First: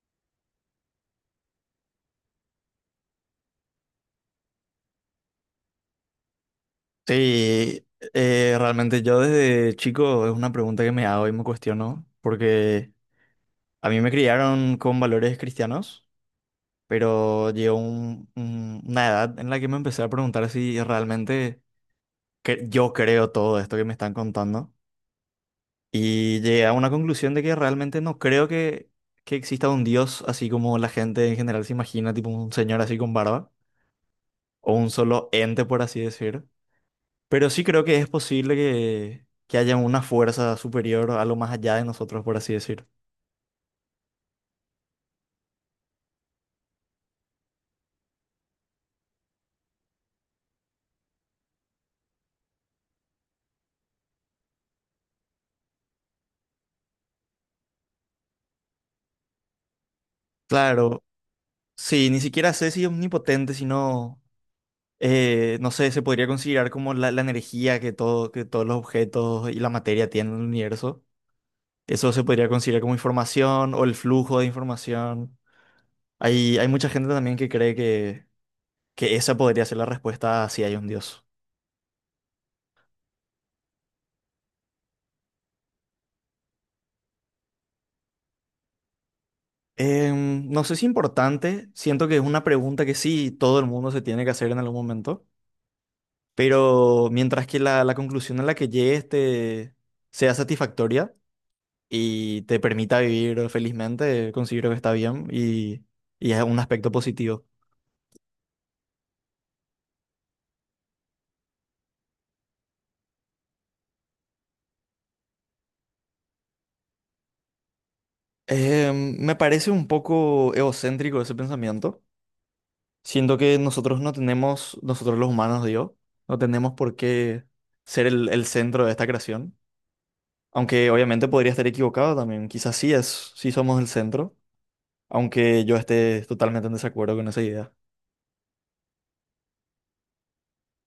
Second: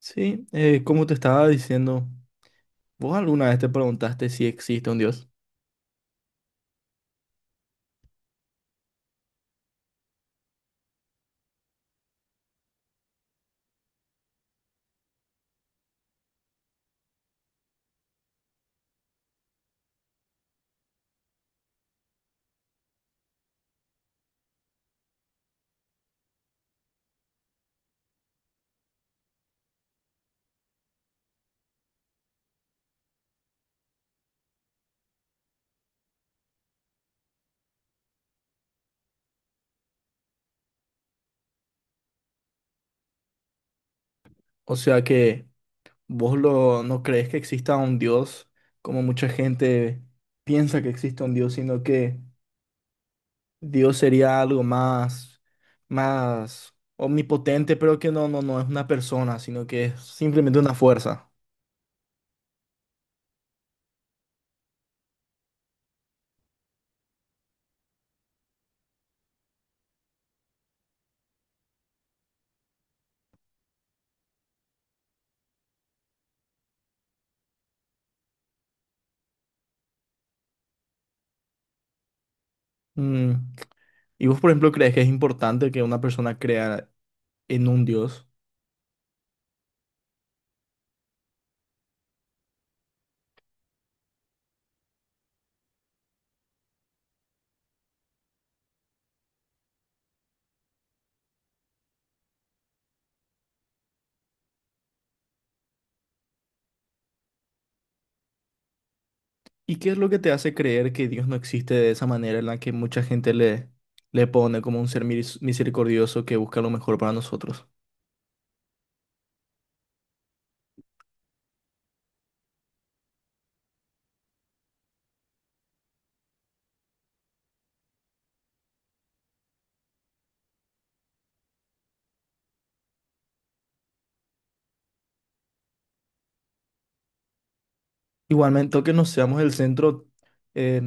Sí, como te estaba diciendo, ¿vos alguna vez te preguntaste si existe un Dios? Sí, realmente yo desde chico es una pregunta que me hago y me cuestiono, porque a mí me criaron con valores cristianos, pero llegó una edad en la que me empecé a preguntar si realmente yo creo todo esto que me están contando y llegué a una conclusión de que realmente no creo que exista un Dios así como la gente en general se imagina, tipo un señor así con barba, o un solo ente, por así decir. Pero sí creo que es posible que haya una fuerza superior a lo más allá de nosotros, por así decir. O sea que vos no crees que exista un Dios como mucha gente piensa que existe un Dios, sino que Dios sería algo más, más omnipotente, pero que no, no, no es una persona, sino que es simplemente una Claro, fuerza. sí, ni siquiera sé si es omnipotente, sino, no sé, se podría considerar como la energía que, todo, que todos los objetos y la materia tienen en el universo. Eso se podría considerar como información o el flujo de información. Hay mucha gente también que cree que esa podría ser la respuesta a si hay un Dios. Mm, ¿y vos, por ejemplo, crees que es importante que una persona crea en un Dios? No sé si importante, siento que es una pregunta que sí todo el mundo se tiene que hacer en algún momento. Pero mientras que la conclusión a la que llegues te sea satisfactoria y te permita vivir felizmente, considero que está bien y es un aspecto positivo. ¿Y qué es lo que te hace creer que Dios no existe de esa manera en la que mucha gente le pone como un ser misericordioso que busca lo mejor para nosotros? Eh, Me parece un poco egocéntrico ese pensamiento. Siento que nosotros no tenemos, nosotros los humanos, digo, no tenemos por qué ser el centro de esta creación. Aunque obviamente podría estar equivocado también. Quizás sí es, sí somos el centro, aunque yo esté totalmente en desacuerdo con esa idea. Igualmente, que no seamos el centro, eh,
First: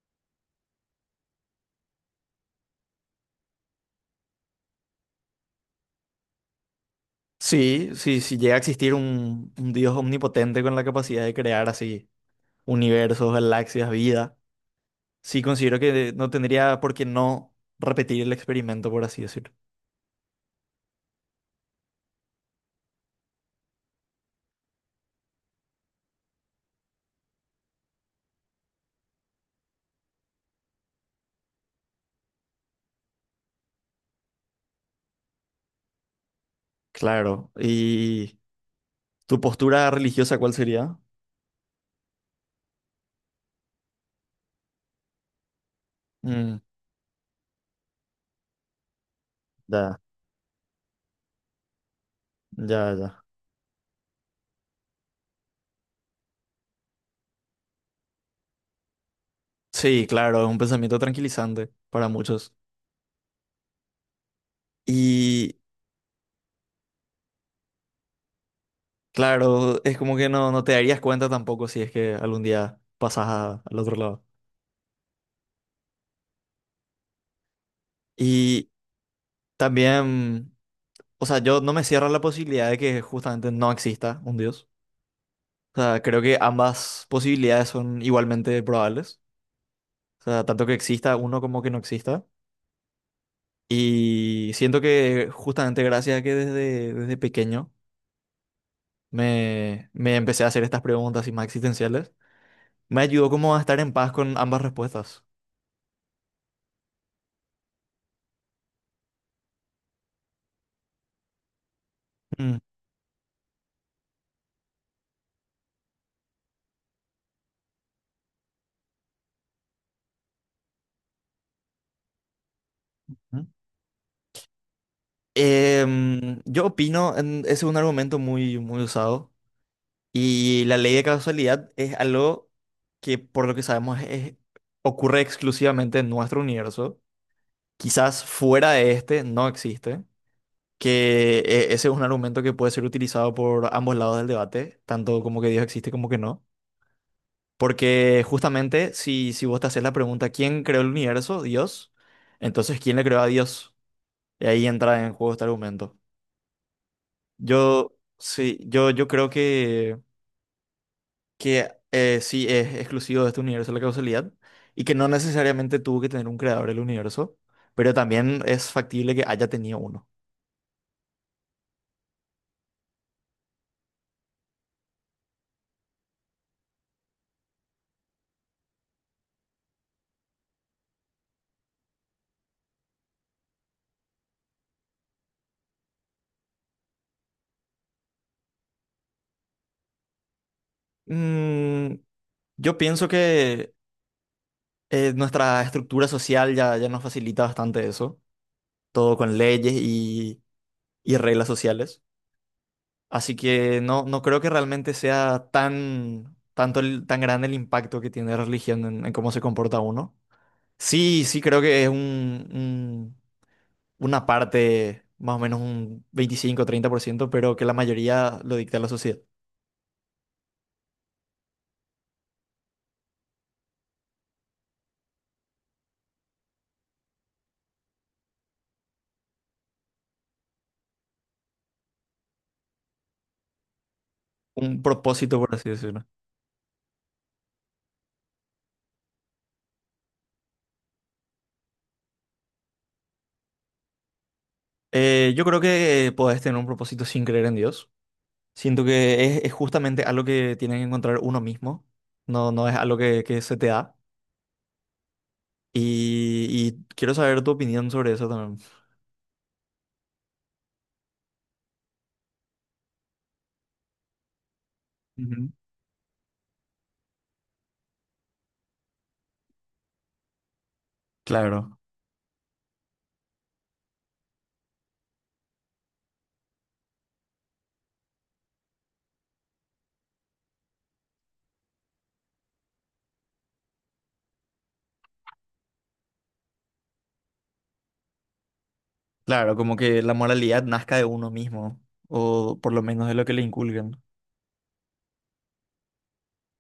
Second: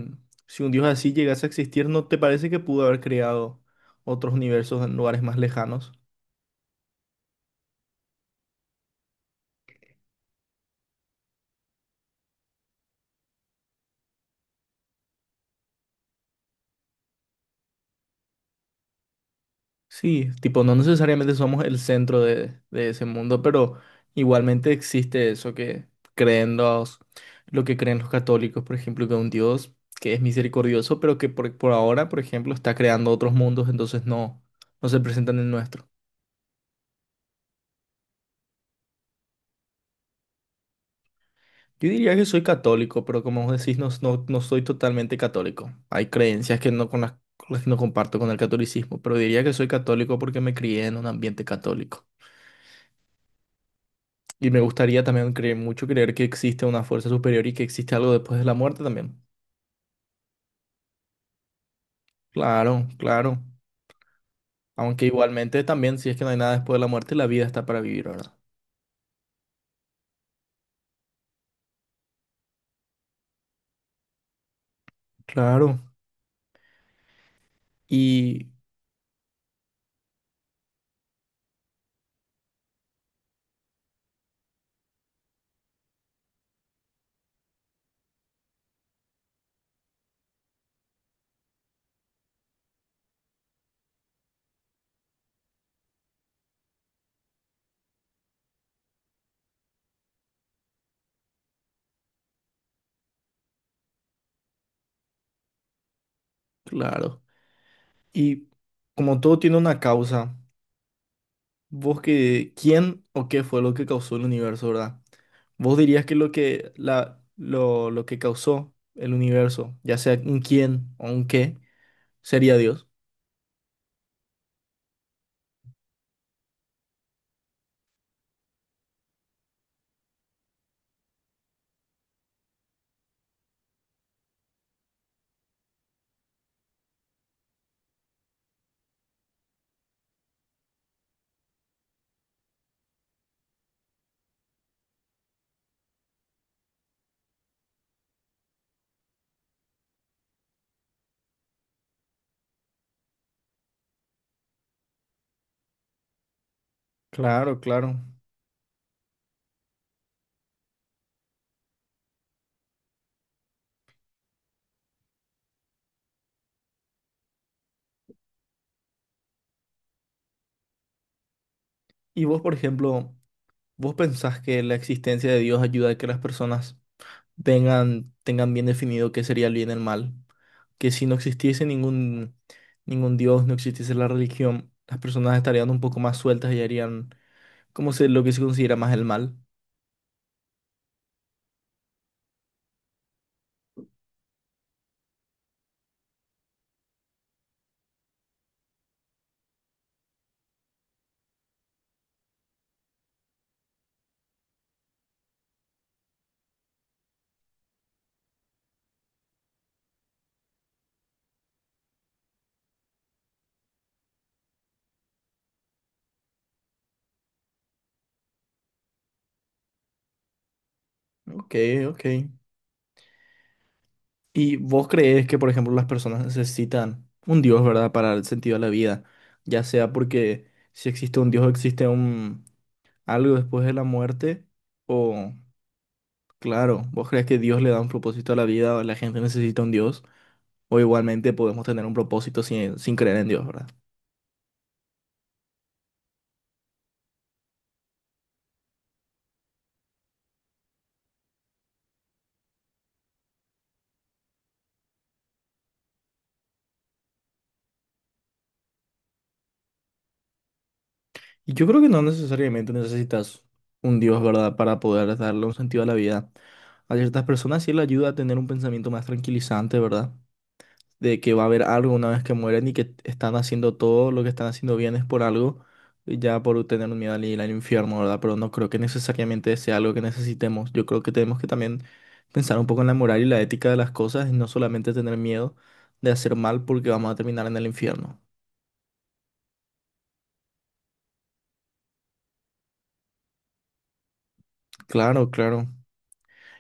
si un Dios así llegase a existir, ¿no te parece que pudo haber creado otros universos en lugares más lejanos? Sí, sí, sí llega a existir un Dios omnipotente con la capacidad de crear así universos, galaxias, vida, sí considero que no tendría por qué no repetir el experimento, por así decirlo. Sí, tipo, no necesariamente somos el centro de ese mundo, pero igualmente existe eso que creen los, lo que creen los católicos, por ejemplo, que un Dios que es misericordioso, pero que por ahora, por ejemplo, está creando otros mundos, entonces no se presentan en nuestro. Claro. ¿Y tu postura religiosa cuál sería? Yo diría que soy católico, pero como vos decís, no soy totalmente católico. Hay creencias Mm, que no, con con las que no comparto con el catolicismo, pero diría que soy ya, católico porque me crié en un ambiente católico. ya, ya. Y me gustaría también creer que existe una fuerza superior y que existe algo después de la muerte también. Sí, claro, es un pensamiento tranquilizante para muchos. Claro, claro. Aunque Y igualmente también, si es que no hay nada después de la muerte, la vida está para vivir, ¿verdad? claro, es como que no, no te darías cuenta tampoco si es que algún día pasas al otro lado. Claro. Y Y también... O sea, yo no me cierro a la posibilidad de que justamente no exista un Dios. O sea, creo que ambas posibilidades son igualmente probables. O sea, tanto que exista uno como que no exista. Y siento que justamente gracias a que desde pequeño me empecé a hacer estas preguntas y más existenciales, me ayudó como a estar en paz con ambas respuestas. claro. Y como todo tiene una causa, Mm, ¿quién o qué fue lo que causó el universo, ¿verdad? ¿Vos dirías que lo que causó el universo, ya sea un quién o un qué, sería Dios? mm. Yo opino, es un argumento muy, muy usado. Y la ley de causalidad es algo que, por lo que sabemos, ocurre exclusivamente en nuestro universo. Quizás fuera de este no existe. Que ese es un argumento que puede ser utilizado por ambos lados del debate, tanto como que Dios existe como que no. Porque justamente si, si vos te haces la pregunta, ¿quién creó el universo? Dios. Entonces, ¿quién le creó a Dios? Y ahí entra en juego este argumento. Claro, claro. Yo creo que sí es exclusivo de este universo la causalidad y que no necesariamente tuvo que tener un creador del universo, pero también es factible que haya tenido uno. Y vos, por ejemplo, ¿vos pensás que la existencia de Dios ayuda a que las personas tengan bien definido qué sería el bien y el mal? Que si no existiese ningún Dios, no existiese la religión, las personas estarían un poco más sueltas y harían lo que se considera más el mal. Mm, yo pienso que nuestra estructura social ya nos facilita bastante eso, todo con leyes y reglas sociales. Así que no, no creo que realmente sea tan, tanto tan grande el impacto que tiene la religión en cómo se comporta uno. Sí, sí, creo que es una parte, más o menos un 25 a 30% pero que la mayoría lo dicta la sociedad. Ok, ok. ¿Y vos crees que, por ejemplo, las personas necesitan un Dios, ¿verdad?, para el sentido de la vida, ya sea porque si existe un Dios, existe un algo después de la muerte, Un o... propósito, por así decirlo. Claro, ¿vos crees que Dios le da un propósito a la vida o la gente necesita un Dios? O igualmente podemos tener un propósito sin creer en Dios, ¿verdad? Yo creo que podés tener un propósito sin creer en Dios. Siento que es justamente algo que tiene que encontrar uno mismo. No, no es algo que se te da. Y quiero saber tu opinión sobre eso también. Y yo creo que no necesariamente necesitas un Dios, ¿verdad? Para poder darle Ujú. un sentido a la vida. A ciertas personas sí le ayuda a tener un pensamiento más tranquilizante, ¿verdad? De que va a haber Claro, algo una vez que mueren y que están haciendo todo lo que están haciendo bien es por algo, ya por tener un miedo al ir al infierno, ¿verdad? Pero no creo que necesariamente sea algo que necesitemos. Yo creo que tenemos que también pensar un poco en la moral y la ética de las cosas y no solamente tener miedo de hacer mal porque vamos a terminar en el infierno. claro, como que la moralidad nazca de uno mismo, o por lo menos de lo que le inculcan. Claro, claro.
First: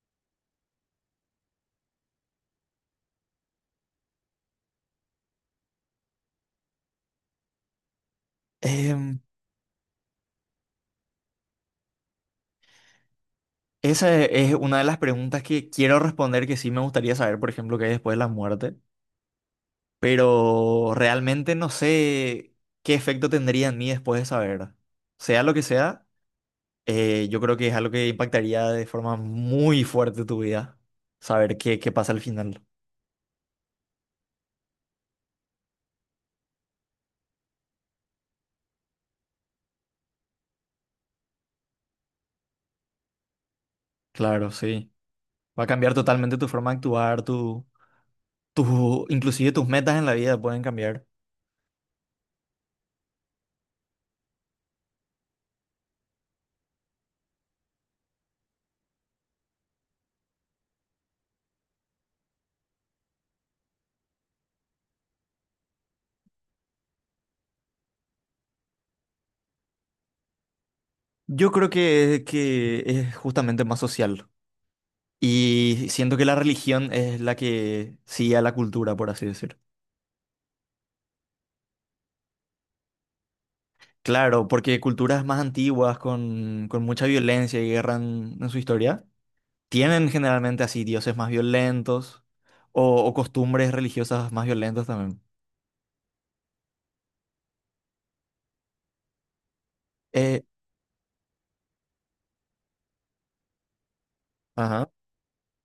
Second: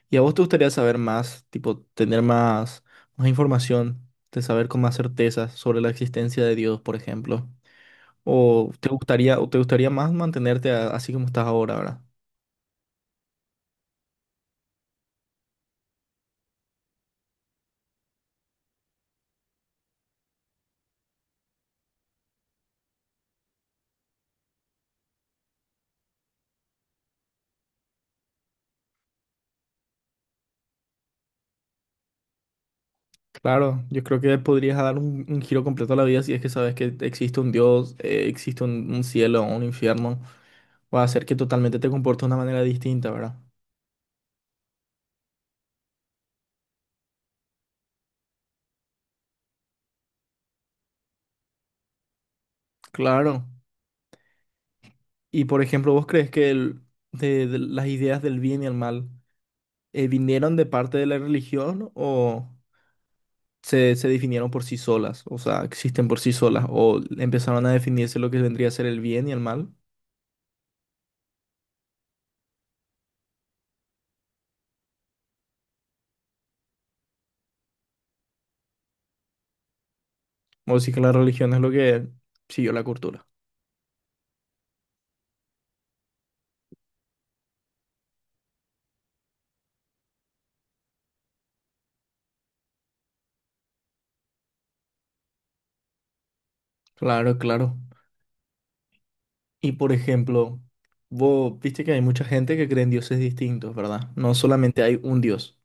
¿Y a vos te gustaría saber más, tipo, más información, de saber con más certeza sobre la existencia de Dios, por ejemplo? O te gustaría más mantenerte así como estás ahora, ¿verdad? Esa es una de las preguntas que quiero responder, que sí me gustaría saber, por ejemplo, qué hay después de la muerte, pero realmente no sé qué efecto tendría en mí después de saber. Sea lo que sea, yo creo que es algo que impactaría de forma muy fuerte tu vida, saber qué, qué pasa al final. Claro, yo creo que podrías dar un giro completo a la vida si es que sabes que existe un Dios, existe un cielo, un infierno. Va a hacer que totalmente te comportes de una manera distinta, ¿verdad? Claro, sí. Va a cambiar totalmente tu forma de actuar, tu, inclusive tus metas en la vida pueden cambiar. Claro. Y por ejemplo, ¿vos crees que de las ideas del bien y el mal vinieron de parte de la religión o se definieron por sí solas? O sea, existen por sí solas o empezaron a definirse lo que vendría a ser el bien y el mal. Yo creo que es justamente más social. Y siento que la religión es la que sigue a la cultura, por así decir. O sí que la religión es lo que siguió la cultura. Claro, porque culturas más antiguas, con mucha violencia y guerra en su historia, tienen generalmente así dioses más violentos o costumbres religiosas más violentas también. Claro, claro. Y por Eh, ejemplo, vos viste que hay mucha gente que cree en dioses distintos, ¿verdad? No solamente ajá, hay un dios.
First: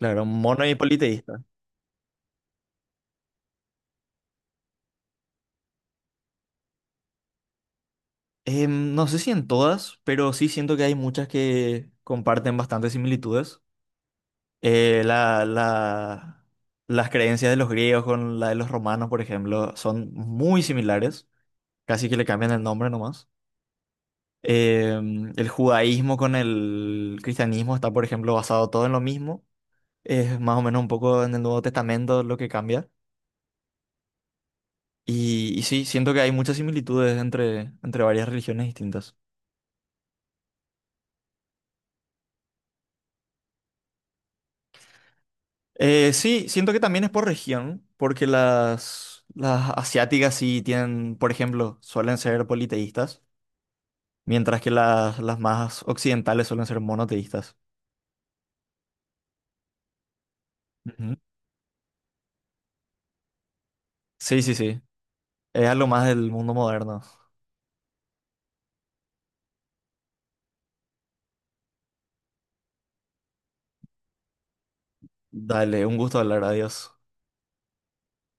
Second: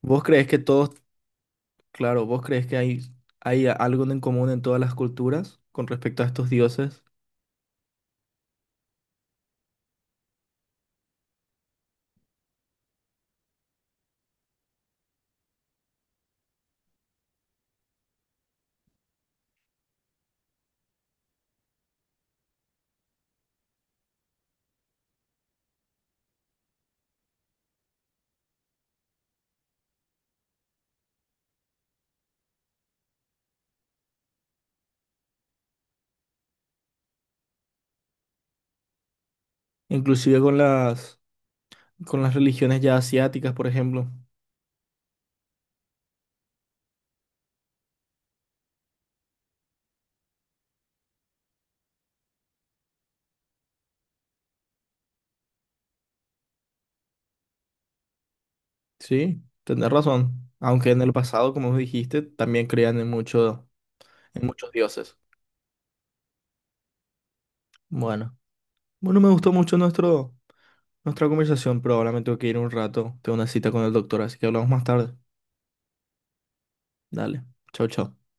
¿Vos crees que mono y todos, politeísta. claro, vos crees que hay algo en común en todas las culturas con respecto a estos dioses? No sé si en todas, pero sí siento que hay muchas que comparten bastantes similitudes. eh, la, la- las creencias de los griegos con la de los romanos, por ejemplo, son muy similares, casi que le cambian el nombre nomás. El judaísmo con el cristianismo está, por ejemplo, basado todo en lo mismo. Es más o menos un poco en el Nuevo Testamento lo que cambia. Y sí, siento que hay muchas similitudes entre, entre varias religiones distintas. Inclusive con con las religiones ya asiáticas, por ejemplo. Sí, siento que también es por región, porque las asiáticas sí tienen, por ejemplo, suelen ser politeístas. Mientras que las más occidentales suelen ser monoteístas. Sí, tenés razón. Aunque en el Ujú. pasado, como vos dijiste, también creían en mucho, Sí, en sí, muchos sí. dioses. Es algo más del mundo moderno. Bueno. Bueno, me gustó mucho nuestro nuestra conversación, pero ahora me tengo que ir un rato. Tengo una cita con el doctor, así que hablamos más tarde. Dale, un gusto hablar, adiós. Dale. Chao, chao.